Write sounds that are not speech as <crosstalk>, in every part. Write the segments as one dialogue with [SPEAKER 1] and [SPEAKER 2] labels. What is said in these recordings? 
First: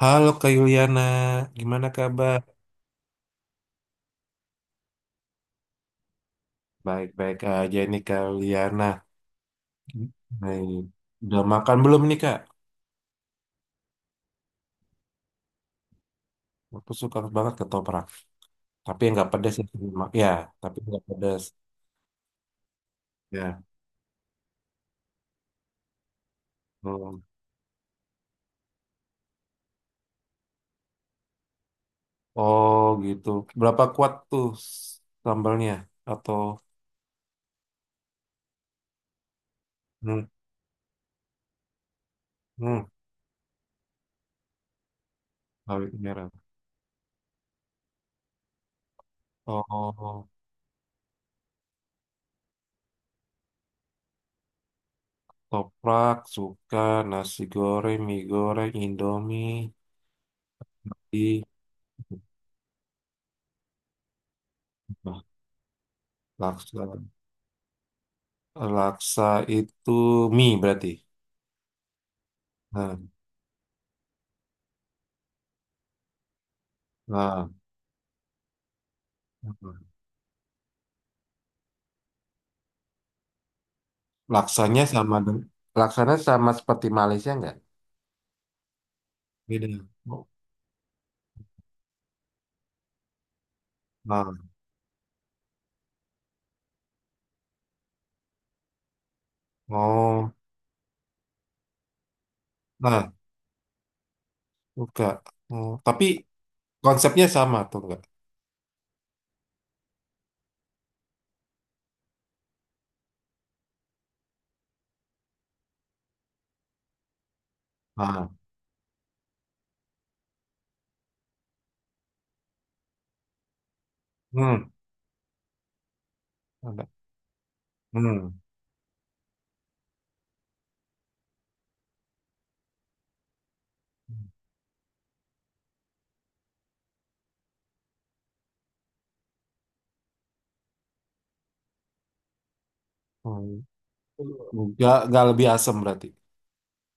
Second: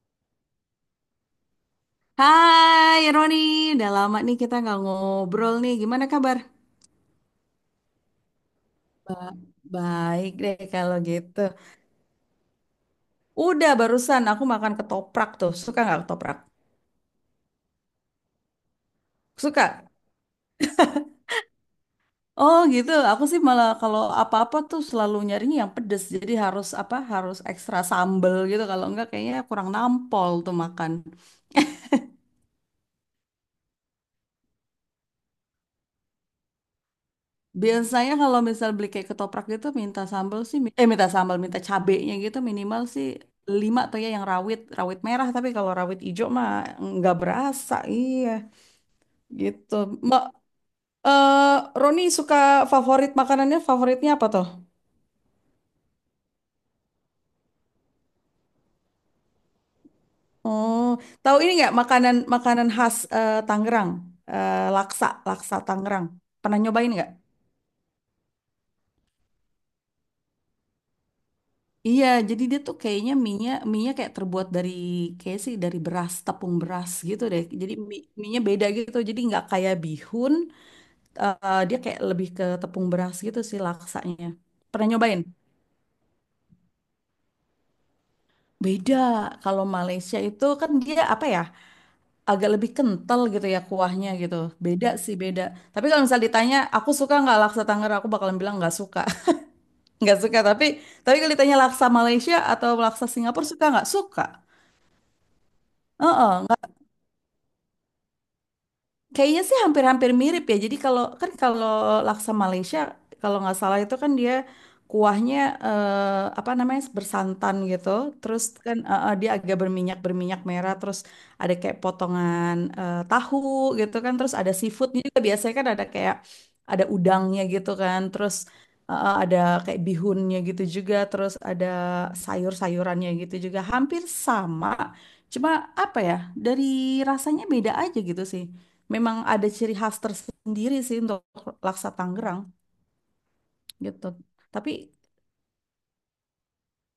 [SPEAKER 1] Halo Kak Yuliana, gimana kabar?
[SPEAKER 2] Hai Roni, udah lama nih kita nggak ngobrol nih. Gimana kabar?
[SPEAKER 1] Baik-baik aja nih Kak Yuliana.
[SPEAKER 2] Ba- Baik deh
[SPEAKER 1] Nih,
[SPEAKER 2] kalau gitu.
[SPEAKER 1] udah makan belum nih Kak?
[SPEAKER 2] Udah barusan aku makan ketoprak tuh. Suka nggak ketoprak?
[SPEAKER 1] Aku suka banget ketoprak, tapi yang nggak pedas ya.
[SPEAKER 2] Suka.
[SPEAKER 1] Ya, tapi nggak pedas.
[SPEAKER 2] Oh gitu. Aku sih
[SPEAKER 1] Ya.
[SPEAKER 2] malah kalau apa-apa tuh selalu nyarinya yang pedes. Jadi harus apa?
[SPEAKER 1] Hmm.
[SPEAKER 2] Harus ekstra sambel gitu. Kalau enggak kayaknya kurang nampol tuh makan.
[SPEAKER 1] Oh gitu. Berapa kuat tuh sambalnya? Atau
[SPEAKER 2] Biasanya kalau misal beli kayak ketoprak gitu minta
[SPEAKER 1] hmm,
[SPEAKER 2] sambal sih minta sambal minta cabenya gitu minimal
[SPEAKER 1] hmm,
[SPEAKER 2] sih lima tuh ya yang rawit rawit merah, tapi kalau
[SPEAKER 1] bawang
[SPEAKER 2] rawit hijau
[SPEAKER 1] merah.
[SPEAKER 2] mah nggak berasa iya gitu. Mbak
[SPEAKER 1] Oh,
[SPEAKER 2] eh Roni suka favorit makanannya favoritnya apa tuh?
[SPEAKER 1] toprak suka nasi goreng, mie goreng, Indomie,
[SPEAKER 2] Oh tahu
[SPEAKER 1] di
[SPEAKER 2] ini nggak makanan makanan khas Tangerang. Eh, laksa laksa Tangerang pernah
[SPEAKER 1] laksa.
[SPEAKER 2] nyobain nggak?
[SPEAKER 1] Laksa itu mie berarti.
[SPEAKER 2] Iya, jadi dia tuh
[SPEAKER 1] Nah,
[SPEAKER 2] kayaknya mie-nya kayak terbuat dari kayak sih dari beras tepung beras gitu deh.
[SPEAKER 1] nah,
[SPEAKER 2] Jadi mie-nya beda gitu. Jadi nggak kayak
[SPEAKER 1] nah.
[SPEAKER 2] bihun, dia kayak lebih ke tepung beras gitu sih laksanya.
[SPEAKER 1] laksanya
[SPEAKER 2] Pernah
[SPEAKER 1] sama
[SPEAKER 2] nyobain?
[SPEAKER 1] deng- Laksanya sama seperti Malaysia nggak?
[SPEAKER 2] Beda. Kalau
[SPEAKER 1] Beda.
[SPEAKER 2] Malaysia
[SPEAKER 1] Oh,
[SPEAKER 2] itu kan dia apa ya? Agak lebih kental gitu ya kuahnya
[SPEAKER 1] nah,
[SPEAKER 2] gitu. Beda sih beda. Tapi kalau misal ditanya aku suka nggak laksa Tangerang, aku bakalan bilang nggak suka. <laughs> Nggak
[SPEAKER 1] oh,
[SPEAKER 2] suka. Tapi kalau ditanya laksa Malaysia atau laksa
[SPEAKER 1] nah,
[SPEAKER 2] Singapura suka nggak? Suka.
[SPEAKER 1] enggak. Oh, tapi konsepnya sama tuh enggak?
[SPEAKER 2] Kayaknya sih hampir-hampir mirip ya. Jadi kalau kan kalau laksa Malaysia kalau nggak salah itu kan dia kuahnya apa namanya bersantan gitu.
[SPEAKER 1] Nah,
[SPEAKER 2] Terus kan dia agak berminyak berminyak merah. Terus ada kayak potongan tahu gitu kan. Terus ada
[SPEAKER 1] hmm,
[SPEAKER 2] seafoodnya juga biasanya kan ada kayak ada
[SPEAKER 1] enggak.
[SPEAKER 2] udangnya gitu kan.
[SPEAKER 1] Hmm.
[SPEAKER 2] Terus ada kayak bihunnya gitu juga. Terus ada sayur-sayurannya gitu juga. Hampir sama. Cuma apa ya dari rasanya beda aja gitu sih, memang ada ciri khas tersendiri sih untuk laksa Tangerang
[SPEAKER 1] Oh,
[SPEAKER 2] gitu. Tapi
[SPEAKER 1] enggak lebih asam berarti.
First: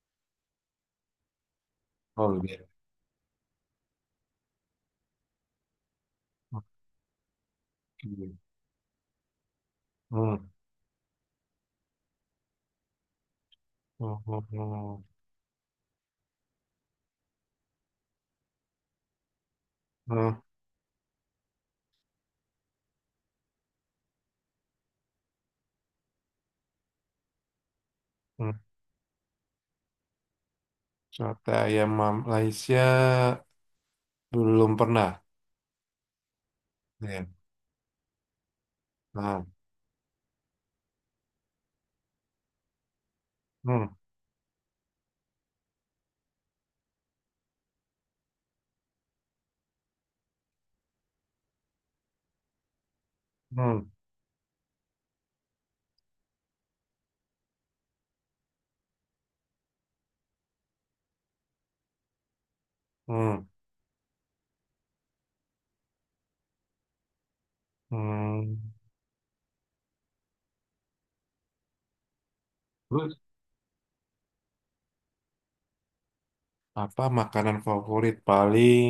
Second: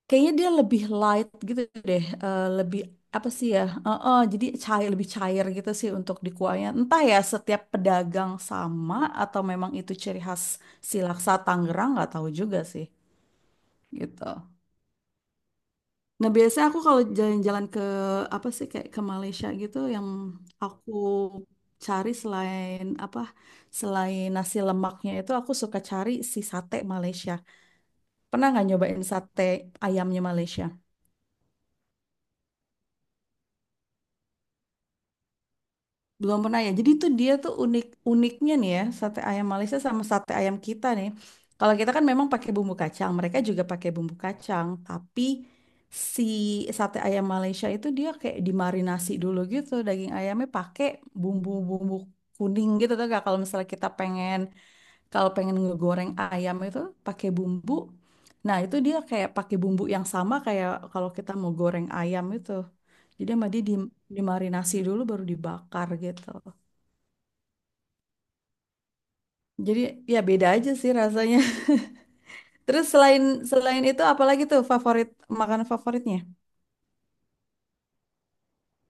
[SPEAKER 2] kayaknya dia lebih light gitu deh,
[SPEAKER 1] Oh, lebih.
[SPEAKER 2] lebih apa sih ya? Jadi cair lebih cair gitu sih untuk di kuahnya. Entah ya setiap pedagang
[SPEAKER 1] Oke.
[SPEAKER 2] sama atau memang itu ciri khas
[SPEAKER 1] Hmm.
[SPEAKER 2] si laksa Tangerang nggak tahu juga sih
[SPEAKER 1] Oh,
[SPEAKER 2] gitu.
[SPEAKER 1] oh, oh.
[SPEAKER 2] Nah, biasanya aku kalau jalan-jalan ke apa sih kayak ke Malaysia gitu yang
[SPEAKER 1] Hmm.
[SPEAKER 2] aku cari selain apa selain nasi lemaknya itu aku suka cari si sate Malaysia. Pernah
[SPEAKER 1] Hmm.
[SPEAKER 2] nggak nyobain sate ayamnya Malaysia?
[SPEAKER 1] Sate ayam Malaysia belum pernah.
[SPEAKER 2] Belum pernah ya. Jadi tuh
[SPEAKER 1] Ya.
[SPEAKER 2] dia tuh unik uniknya nih ya sate
[SPEAKER 1] Nah,
[SPEAKER 2] ayam Malaysia sama sate ayam kita nih. Kalau kita kan memang pakai bumbu kacang, mereka juga pakai
[SPEAKER 1] hmm.
[SPEAKER 2] bumbu kacang, tapi si sate ayam Malaysia itu dia kayak dimarinasi dulu gitu daging ayamnya pakai bumbu-bumbu kuning gitu tuh gak kalau misalnya kita
[SPEAKER 1] Hmm,
[SPEAKER 2] pengen kalau pengen ngegoreng ayam itu pakai bumbu. Nah, itu dia kayak pakai bumbu yang sama kayak kalau kita mau goreng ayam itu. Jadi
[SPEAKER 1] hmm,
[SPEAKER 2] sama dia dimarinasi dulu baru dibakar gitu.
[SPEAKER 1] hmm.
[SPEAKER 2] Jadi ya beda aja sih rasanya. <laughs> Terus
[SPEAKER 1] Terus
[SPEAKER 2] selain selain itu apalagi tuh favorit makanan favoritnya?
[SPEAKER 1] apa makanan favorit paling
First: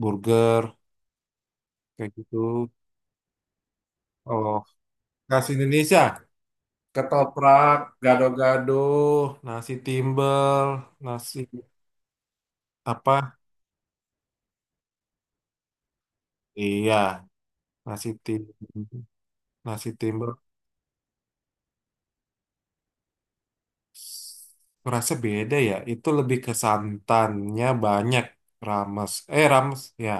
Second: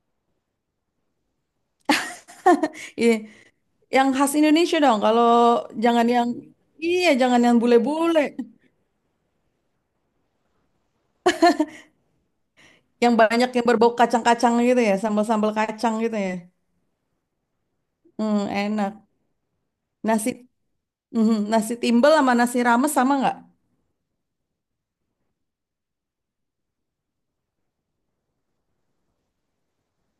[SPEAKER 1] burger kayak gitu?
[SPEAKER 2] <laughs> Iya, yang khas
[SPEAKER 1] Oh,
[SPEAKER 2] Indonesia dong. Kalau
[SPEAKER 1] khas Indonesia.
[SPEAKER 2] jangan yang iya, jangan yang
[SPEAKER 1] Ketoprak,
[SPEAKER 2] bule-bule.
[SPEAKER 1] gado-gado, nasi timbel, nasi
[SPEAKER 2] Yang
[SPEAKER 1] apa?
[SPEAKER 2] banyak yang berbau kacang-kacang gitu ya, sambal-sambal kacang gitu ya.
[SPEAKER 1] Iya, nasi tim,
[SPEAKER 2] Hmm, enak.
[SPEAKER 1] nasi
[SPEAKER 2] Nasi.
[SPEAKER 1] timbel.
[SPEAKER 2] Mhm, nasi timbel sama nasi rames sama nggak?
[SPEAKER 1] Rasa beda ya. Itu lebih ke santannya banyak. Rames ya.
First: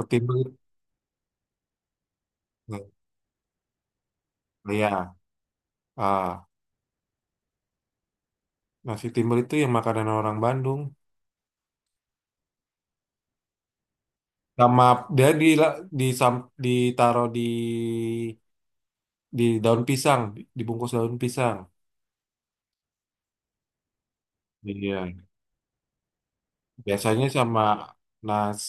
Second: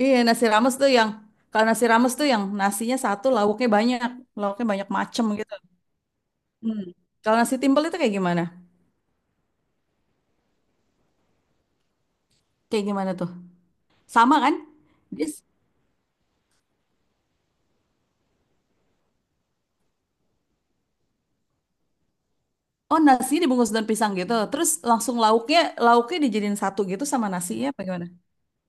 [SPEAKER 2] Iya, nasi rames tuh yang kalau nasi rames tuh yang nasinya satu, lauknya banyak
[SPEAKER 1] ya.
[SPEAKER 2] macem gitu.
[SPEAKER 1] Ah,
[SPEAKER 2] Hmm. Kalau nasi timbel itu kayak gimana?
[SPEAKER 1] nasi timbel itu yang makanan orang Bandung.
[SPEAKER 2] Kayak gimana tuh? Sama kan?
[SPEAKER 1] Sama,
[SPEAKER 2] Dia,
[SPEAKER 1] dia
[SPEAKER 2] s-
[SPEAKER 1] ditaruh di daun pisang, dibungkus daun pisang.
[SPEAKER 2] oh nasi dibungkus daun pisang gitu. Terus
[SPEAKER 1] Iya.
[SPEAKER 2] langsung lauknya lauknya dijadiin satu gitu
[SPEAKER 1] Biasanya
[SPEAKER 2] sama
[SPEAKER 1] sama
[SPEAKER 2] nasinya apa gimana?
[SPEAKER 1] nas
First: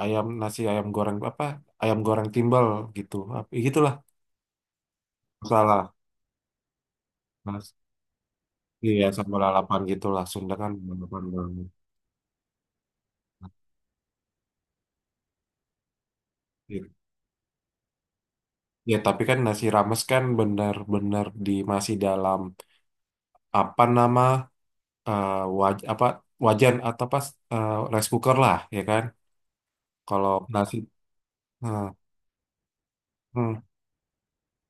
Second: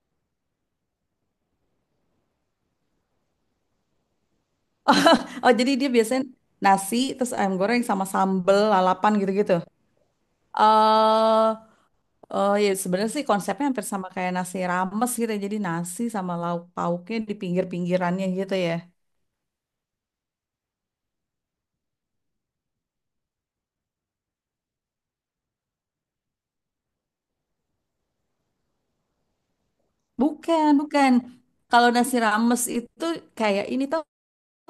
[SPEAKER 1] nasi ayam goreng apa? Ayam goreng timbal gitu. Gitulah
[SPEAKER 2] <laughs> Oh, jadi dia
[SPEAKER 1] salah.
[SPEAKER 2] biasanya nasi terus ayam
[SPEAKER 1] Nas,
[SPEAKER 2] goreng sama sambel
[SPEAKER 1] iya
[SPEAKER 2] lalapan
[SPEAKER 1] sama
[SPEAKER 2] gitu-gitu.
[SPEAKER 1] lalapan gitu lah. Sunda kan lalapan
[SPEAKER 2] Eh
[SPEAKER 1] banget.
[SPEAKER 2] Oh ya sebenarnya sih konsepnya hampir sama kayak nasi rames gitu ya. Jadi nasi sama lauk
[SPEAKER 1] Iya.
[SPEAKER 2] pauknya di pinggir-pinggirannya gitu ya.
[SPEAKER 1] Ya tapi kan nasi rames kan benar-benar di masih dalam apa nama eh, waj apa wajan atau eh, rice cooker lah ya kan. Kalau
[SPEAKER 2] Bukan,
[SPEAKER 1] nasi
[SPEAKER 2] bukan.
[SPEAKER 1] eh,
[SPEAKER 2] Kalau nasi rames itu
[SPEAKER 1] Hmm.
[SPEAKER 2] kayak ini tau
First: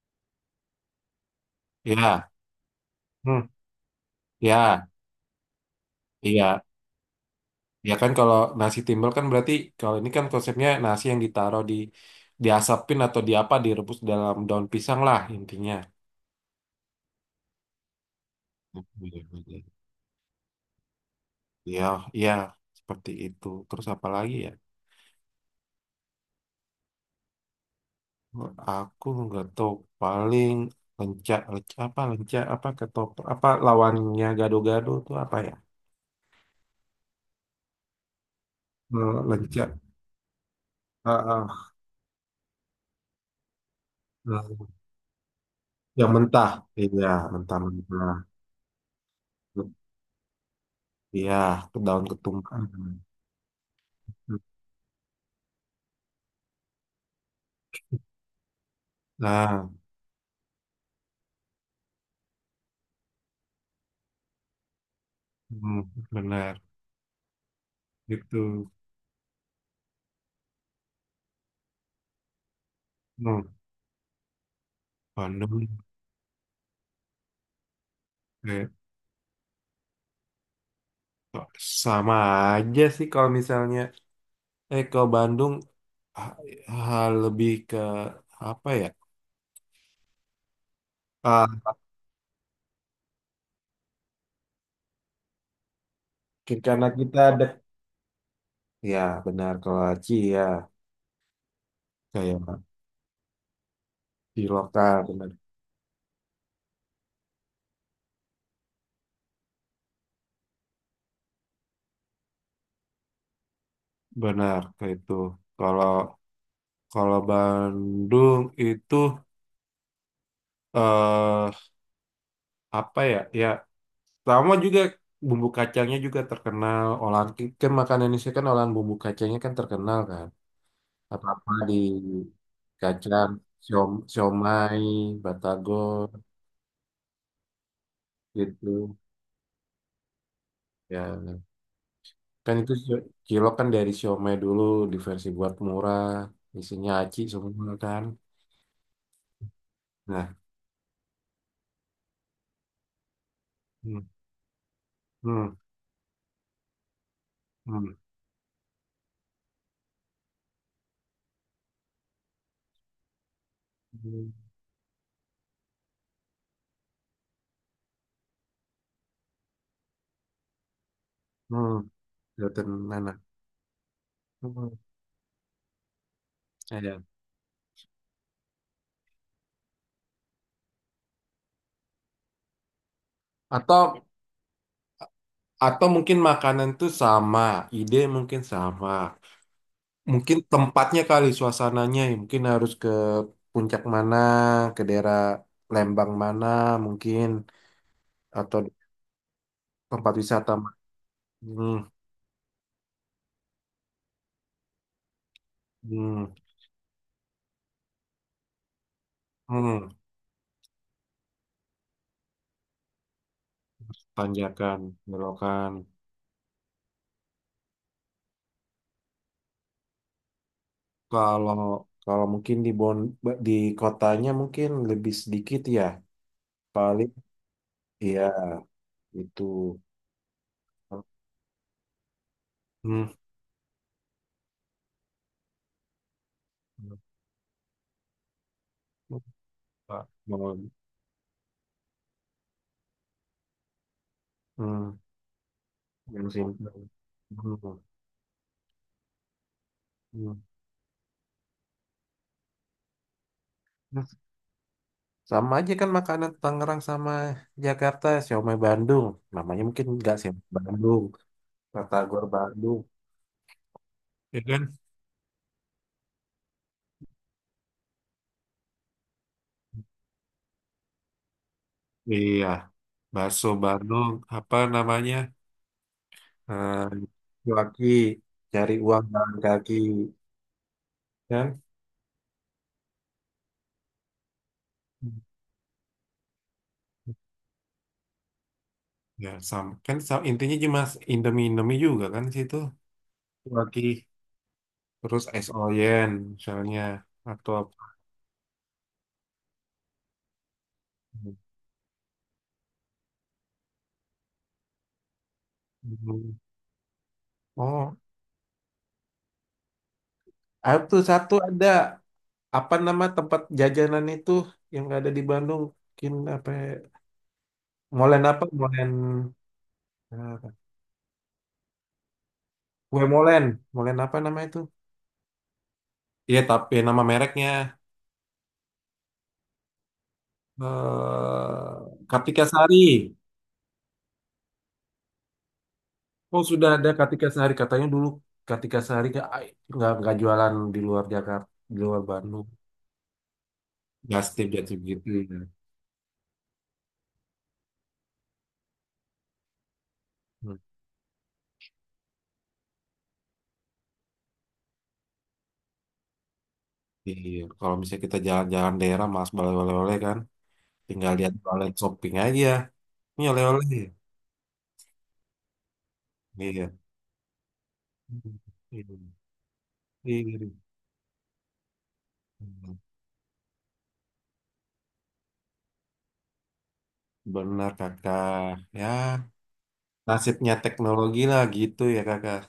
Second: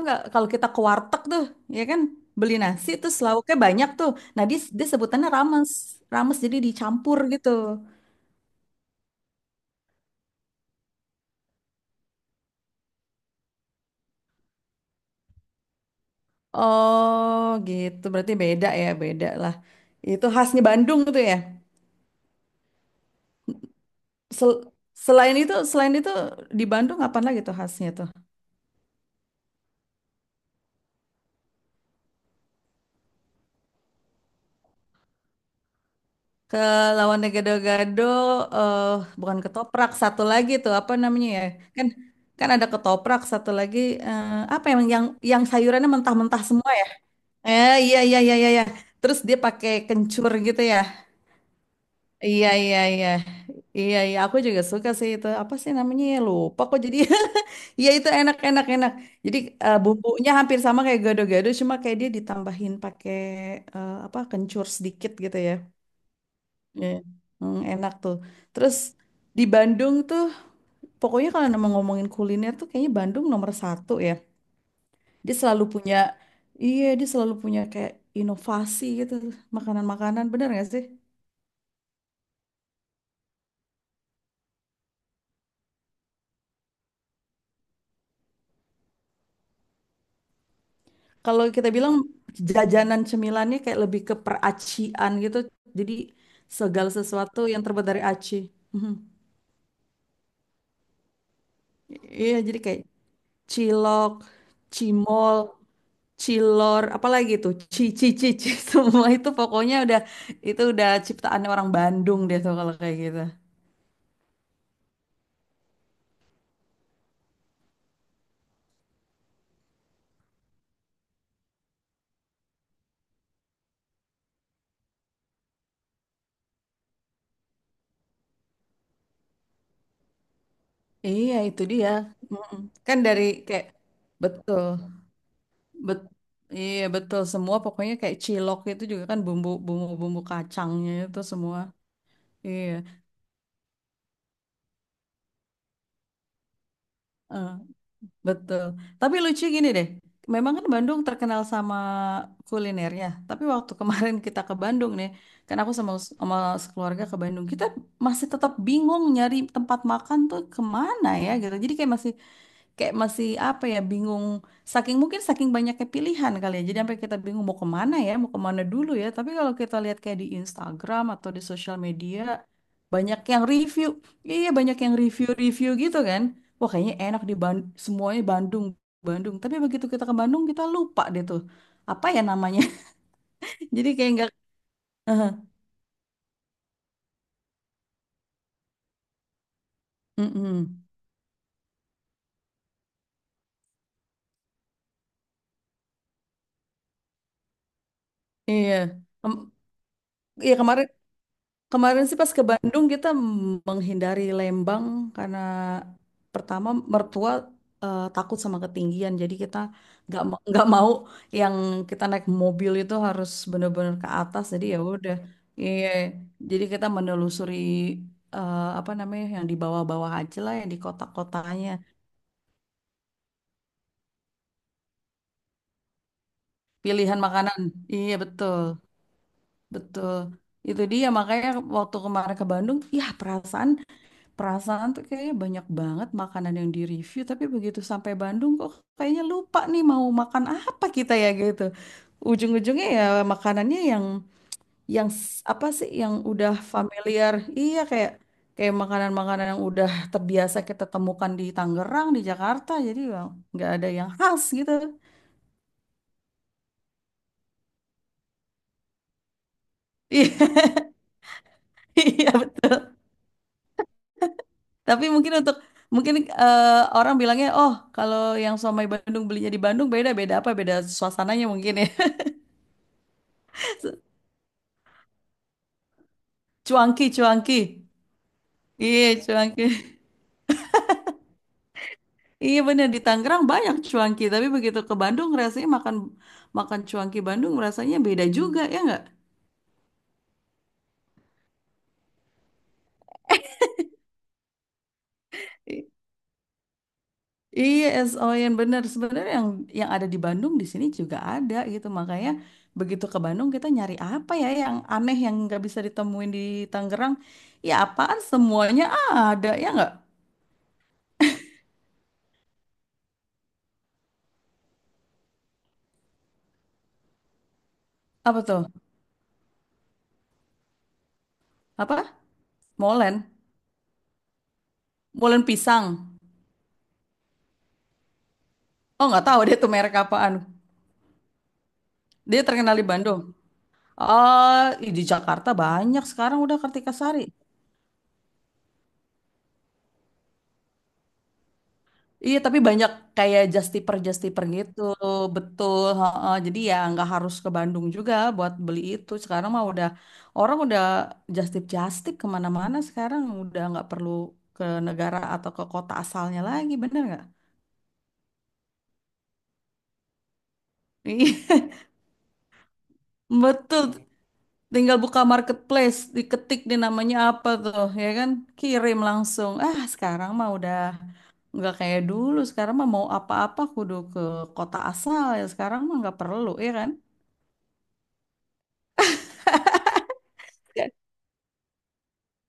[SPEAKER 2] nggak? Kalau kita ke warteg tuh, ya kan
[SPEAKER 1] Ya,
[SPEAKER 2] beli nasi terus
[SPEAKER 1] Hmm.
[SPEAKER 2] lauknya banyak tuh. Nah dia, dia
[SPEAKER 1] Ya,
[SPEAKER 2] sebutannya rames, rames jadi
[SPEAKER 1] iya.
[SPEAKER 2] dicampur gitu.
[SPEAKER 1] Ya kan kalau nasi timbel kan berarti kalau ini kan konsepnya nasi yang ditaruh diasapin atau di apa direbus dalam daun pisang lah intinya.
[SPEAKER 2] Oh gitu, berarti beda ya, beda lah. Itu khasnya Bandung tuh ya.
[SPEAKER 1] Ya, ya seperti itu. Terus apa lagi ya?
[SPEAKER 2] Sel- Selain itu, selain itu di Bandung apa lagi tuh khasnya tuh?
[SPEAKER 1] Aku nggak tahu paling lenca, lenca apa ketoprak apa lawannya gado-gado itu apa ya?
[SPEAKER 2] Ke lawan gado-gado eh
[SPEAKER 1] Eh,
[SPEAKER 2] bukan
[SPEAKER 1] Lenca,
[SPEAKER 2] ketoprak satu lagi tuh apa
[SPEAKER 1] ah,
[SPEAKER 2] namanya ya?
[SPEAKER 1] ah,
[SPEAKER 2] Kan kan ada ketoprak satu lagi eh,
[SPEAKER 1] eh,
[SPEAKER 2] apa yang sayurannya
[SPEAKER 1] yang
[SPEAKER 2] mentah-mentah
[SPEAKER 1] mentah,
[SPEAKER 2] semua ya?
[SPEAKER 1] iya
[SPEAKER 2] Eh iya
[SPEAKER 1] mentah-mentah,
[SPEAKER 2] iya iya iya iya. Terus dia pakai kencur gitu ya.
[SPEAKER 1] iya daun
[SPEAKER 2] Iya
[SPEAKER 1] ketumbar.
[SPEAKER 2] iya iya. Iya iya aku juga suka sih itu. Apa sih namanya ya? Lupa kok jadi. <laughs> Iya itu enak enak enak. Jadi
[SPEAKER 1] Nah,
[SPEAKER 2] bumbunya hampir sama kayak gado-gado cuma kayak dia ditambahin pakai apa kencur sedikit gitu ya.
[SPEAKER 1] hmm, benar
[SPEAKER 2] Iya. Hmm, enak tuh.
[SPEAKER 1] gitu.
[SPEAKER 2] Terus di Bandung tuh, pokoknya kalau nama ngomongin kuliner tuh kayaknya Bandung
[SPEAKER 1] Hmm,
[SPEAKER 2] nomor satu ya. Dia selalu
[SPEAKER 1] Bandung
[SPEAKER 2] punya, iya dia selalu punya kayak
[SPEAKER 1] kayak
[SPEAKER 2] inovasi gitu, makanan-makanan, bener gak sih?
[SPEAKER 1] kok sama aja sih kalau misalnya kalau Bandung ah, lebih ke apa ya?
[SPEAKER 2] Kalau
[SPEAKER 1] Ah,
[SPEAKER 2] kita bilang jajanan cemilannya kayak lebih ke peracian gitu, jadi
[SPEAKER 1] karena
[SPEAKER 2] segala
[SPEAKER 1] kita ada
[SPEAKER 2] sesuatu yang terbuat dari aci.
[SPEAKER 1] ya
[SPEAKER 2] Hmm.
[SPEAKER 1] benar kalau Aci ya
[SPEAKER 2] Iya,
[SPEAKER 1] kayak
[SPEAKER 2] jadi kayak cilok,
[SPEAKER 1] di lokal benar
[SPEAKER 2] cimol, cilor, apalagi tuh, cici, cici, <laughs> semua itu pokoknya udah itu udah ciptaannya orang Bandung deh tuh kalau kayak gitu.
[SPEAKER 1] benar kayak itu. Kalau kalau Bandung itu eh apa ya? Ya, sama juga bumbu kacangnya juga terkenal. Olahan kan makanan Indonesia kan olahan bumbu kacangnya kan terkenal kan.
[SPEAKER 2] Iya,
[SPEAKER 1] Apa-apa
[SPEAKER 2] itu
[SPEAKER 1] di
[SPEAKER 2] dia. Mm-mm. Kan dari
[SPEAKER 1] kacang,
[SPEAKER 2] kayak betul,
[SPEAKER 1] siomay,
[SPEAKER 2] bet,
[SPEAKER 1] batagor
[SPEAKER 2] iya betul semua pokoknya kayak cilok itu
[SPEAKER 1] gitu.
[SPEAKER 2] juga kan bumbu bumbu bumbu kacangnya
[SPEAKER 1] Ya
[SPEAKER 2] itu semua.
[SPEAKER 1] kan
[SPEAKER 2] Iya.
[SPEAKER 1] itu cilok kan dari siomay dulu diversi buat murah, isinya aci
[SPEAKER 2] Eh.
[SPEAKER 1] semua kan.
[SPEAKER 2] Betul. Tapi lucu gini deh.
[SPEAKER 1] Nah,
[SPEAKER 2] Memang kan Bandung terkenal sama kulinernya. Tapi waktu
[SPEAKER 1] hmm,
[SPEAKER 2] kemarin <laughs> kita ke Bandung nih,
[SPEAKER 1] hmm,
[SPEAKER 2] kan aku sama sama sekeluarga ke Bandung, kita
[SPEAKER 1] hmm,
[SPEAKER 2] masih tetap bingung nyari tempat makan tuh kemana ya gitu. Jadi kayak masih apa ya bingung
[SPEAKER 1] hmm,
[SPEAKER 2] saking mungkin saking banyaknya pilihan kali ya jadi sampai kita bingung mau kemana ya mau kemana dulu ya, tapi kalau kita lihat kayak di Instagram atau di sosial
[SPEAKER 1] hmm,
[SPEAKER 2] media
[SPEAKER 1] kelihatan enak.
[SPEAKER 2] banyak yang review iya banyak
[SPEAKER 1] Hmm,
[SPEAKER 2] yang review-review gitu kan wah kayaknya
[SPEAKER 1] ada.
[SPEAKER 2] enak di Bandung semuanya Bandung Bandung tapi begitu kita ke Bandung kita lupa deh tuh apa ya namanya <laughs>
[SPEAKER 1] Atau
[SPEAKER 2] jadi kayak nggak <laughs>
[SPEAKER 1] atau mungkin makanan tuh sama, ide mungkin sama. Mungkin
[SPEAKER 2] Mm-mm.
[SPEAKER 1] tempatnya kali suasananya ya. Mungkin harus ke puncak mana, ke daerah Lembang mana mungkin atau
[SPEAKER 2] Iya. Em,
[SPEAKER 1] tempat wisata.
[SPEAKER 2] iya kemarin.
[SPEAKER 1] hmm,
[SPEAKER 2] Kemarin sih pas ke Bandung kita menghindari Lembang karena
[SPEAKER 1] hmm,
[SPEAKER 2] pertama mertua takut sama ketinggian jadi kita
[SPEAKER 1] hmm,
[SPEAKER 2] nggak mau yang kita naik mobil itu harus bener-bener ke atas jadi ya
[SPEAKER 1] Tanjakan,
[SPEAKER 2] udah
[SPEAKER 1] belokan.
[SPEAKER 2] iya jadi kita menelusuri apa namanya yang di bawah-bawah aja lah yang di
[SPEAKER 1] Kalau
[SPEAKER 2] kota-kotanya
[SPEAKER 1] kalau mungkin di kotanya mungkin lebih sedikit ya. Paling
[SPEAKER 2] pilihan makanan iya
[SPEAKER 1] ya
[SPEAKER 2] betul
[SPEAKER 1] itu
[SPEAKER 2] betul itu dia makanya waktu kemarin ke Bandung ya
[SPEAKER 1] hmm,
[SPEAKER 2] perasaan. Perasaan tuh kayaknya banyak banget makanan yang
[SPEAKER 1] hmm,
[SPEAKER 2] direview, tapi begitu sampai Bandung kok kayaknya lupa nih mau makan
[SPEAKER 1] mau,
[SPEAKER 2] apa kita ya gitu. Ujung-ujungnya ya makanannya yang
[SPEAKER 1] hmm,
[SPEAKER 2] apa sih yang
[SPEAKER 1] yang
[SPEAKER 2] udah
[SPEAKER 1] simpel.
[SPEAKER 2] familiar.
[SPEAKER 1] Hmm,
[SPEAKER 2] Iya kayak kayak makanan-makanan yang udah
[SPEAKER 1] hmm.
[SPEAKER 2] terbiasa kita temukan di Tangerang, di Jakarta. Jadi ya nggak ada yang
[SPEAKER 1] Hmm.
[SPEAKER 2] khas gitu.
[SPEAKER 1] Sama aja kan makanan Tangerang sama Jakarta, siomay Bandung. Namanya mungkin nggak
[SPEAKER 2] Iya,
[SPEAKER 1] sih Bandung,
[SPEAKER 2] <laughs>
[SPEAKER 1] batagor
[SPEAKER 2] iya, bet-
[SPEAKER 1] Bandung. Ya kan?
[SPEAKER 2] tapi mungkin untuk mungkin orang bilangnya, oh kalau yang somai Bandung belinya di Bandung beda beda apa beda suasananya mungkin ya.
[SPEAKER 1] Iya, bakso
[SPEAKER 2] <laughs>
[SPEAKER 1] Bandung, apa namanya? Eh,
[SPEAKER 2] Cuanki,
[SPEAKER 1] laki
[SPEAKER 2] cuanki.
[SPEAKER 1] cari uang
[SPEAKER 2] Iya,
[SPEAKER 1] jalan
[SPEAKER 2] cuanki.
[SPEAKER 1] kaki,
[SPEAKER 2] <laughs>
[SPEAKER 1] ya kan?
[SPEAKER 2] Iya bener di Tangerang banyak cuanki, tapi begitu ke Bandung rasanya makan makan cuanki Bandung rasanya beda juga ya nggak?
[SPEAKER 1] Ya, sama. Kan intinya cuma Indomie-Indomie juga kan di situ. Kaki, terus es
[SPEAKER 2] I-
[SPEAKER 1] oyen misalnya atau apa.
[SPEAKER 2] Iya, SOYN bener. Sebenarnya yang ada di Bandung di sini juga ada gitu. Makanya begitu ke Bandung kita nyari apa ya yang aneh yang nggak bisa ditemuin
[SPEAKER 1] Hmm.
[SPEAKER 2] di Tangerang. Ya
[SPEAKER 1] Oh,
[SPEAKER 2] apaan semuanya ada ya nggak?
[SPEAKER 1] ah, tuh satu ada. Apa nama tempat jajanan itu yang ada di Bandung? Mungkin apa? Ya? Molen
[SPEAKER 2] Apa
[SPEAKER 1] apa?
[SPEAKER 2] tuh?
[SPEAKER 1] Eh,
[SPEAKER 2] Apa?
[SPEAKER 1] kue
[SPEAKER 2] Molen,
[SPEAKER 1] molen. Molen apa nama itu?
[SPEAKER 2] molen pisang.
[SPEAKER 1] Iya, tapi nama mereknya
[SPEAKER 2] Oh nggak tahu dia tuh merek apaan.
[SPEAKER 1] Kartika
[SPEAKER 2] Dia
[SPEAKER 1] Sari.
[SPEAKER 2] terkenal di Bandung. Ah, ih, di Jakarta banyak sekarang
[SPEAKER 1] Oh,
[SPEAKER 2] udah
[SPEAKER 1] sudah ada
[SPEAKER 2] Kartika Sari.
[SPEAKER 1] Kartika Sari. Katanya dulu Kartika Sari nggak jualan di luar Jakarta, di luar
[SPEAKER 2] Iya,
[SPEAKER 1] Bandung.
[SPEAKER 2] tapi banyak kayak justiper justiper
[SPEAKER 1] Gastip jatuh
[SPEAKER 2] gitu,
[SPEAKER 1] gitu. Ya.
[SPEAKER 2] betul. Heeh. Jadi ya nggak harus ke Bandung juga buat beli itu. Sekarang mah udah
[SPEAKER 1] Hmm.
[SPEAKER 2] orang udah just tip kemana-mana. Sekarang udah nggak perlu ke negara atau ke kota asalnya lagi, bener nggak?
[SPEAKER 1] Iya, kalau misalnya kita jalan-jalan daerah, mas balik oleh-oleh kan, tinggal lihat oleh
[SPEAKER 2] Iya,
[SPEAKER 1] shopping aja. Ini
[SPEAKER 2] <laughs>
[SPEAKER 1] oleh-oleh.
[SPEAKER 2] betul. Tinggal buka marketplace, diketik
[SPEAKER 1] Iya.
[SPEAKER 2] di namanya apa tuh, ya kan?
[SPEAKER 1] Hmm. Iya.
[SPEAKER 2] Kirim langsung. Ah, sekarang
[SPEAKER 1] Iya.
[SPEAKER 2] mah udah. Nggak kayak dulu, sekarang mah mau apa-apa kudu ke kota asal ya. Sekarang mah nggak perlu, ya kan?
[SPEAKER 1] Benar kakak. Ya, nasibnya
[SPEAKER 2] Dan
[SPEAKER 1] teknologi lah gitu ya kakak.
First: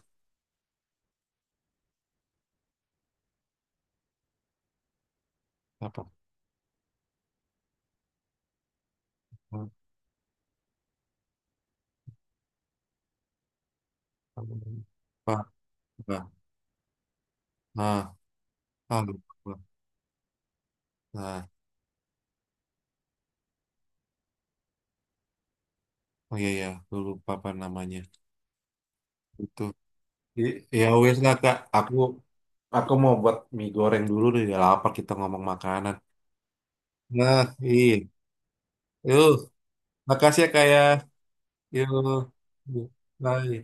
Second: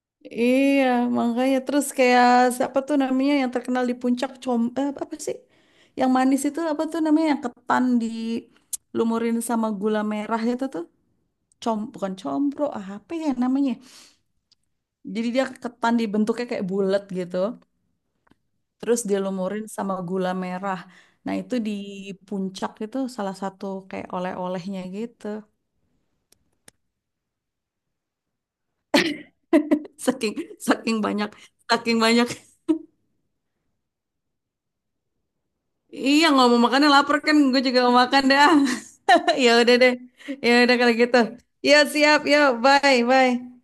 [SPEAKER 2] iya, makanya terus kayak siapa tuh namanya yang terkenal di puncak com apa sih?
[SPEAKER 1] Apa?
[SPEAKER 2] Yang manis itu apa tuh namanya yang ketan dilumurin sama gula merah itu tuh com bukan combro ah, apa ya namanya? Jadi
[SPEAKER 1] Apa?
[SPEAKER 2] dia ketan
[SPEAKER 1] Apa?
[SPEAKER 2] dibentuknya kayak bulat gitu,
[SPEAKER 1] Nah,
[SPEAKER 2] terus
[SPEAKER 1] ah, lupa.
[SPEAKER 2] dilumurin sama gula merah. Nah,
[SPEAKER 1] Nah,
[SPEAKER 2] itu di puncak itu salah satu kayak oleh-olehnya gitu.
[SPEAKER 1] oh iya ya, lupa apa namanya. Itu.
[SPEAKER 2] Saking
[SPEAKER 1] Ya
[SPEAKER 2] saking
[SPEAKER 1] wes
[SPEAKER 2] banyak,
[SPEAKER 1] lah kak. Aku
[SPEAKER 2] saking banyak.
[SPEAKER 1] aku mau buat mie goreng dulu nih. Udah lapar kita ngomong makanan.
[SPEAKER 2] Iya ngomong makannya lapar kan,
[SPEAKER 1] Nah,
[SPEAKER 2] gue juga
[SPEAKER 1] iya.
[SPEAKER 2] mau makan dah.
[SPEAKER 1] Yuk,
[SPEAKER 2] <laughs> Ya udah deh,
[SPEAKER 1] makasih ya
[SPEAKER 2] ya
[SPEAKER 1] kak
[SPEAKER 2] udah
[SPEAKER 1] ya.
[SPEAKER 2] kalau gitu. Ya
[SPEAKER 1] Yuk.
[SPEAKER 2] siap, ya bye,
[SPEAKER 1] Bye.
[SPEAKER 2] bye.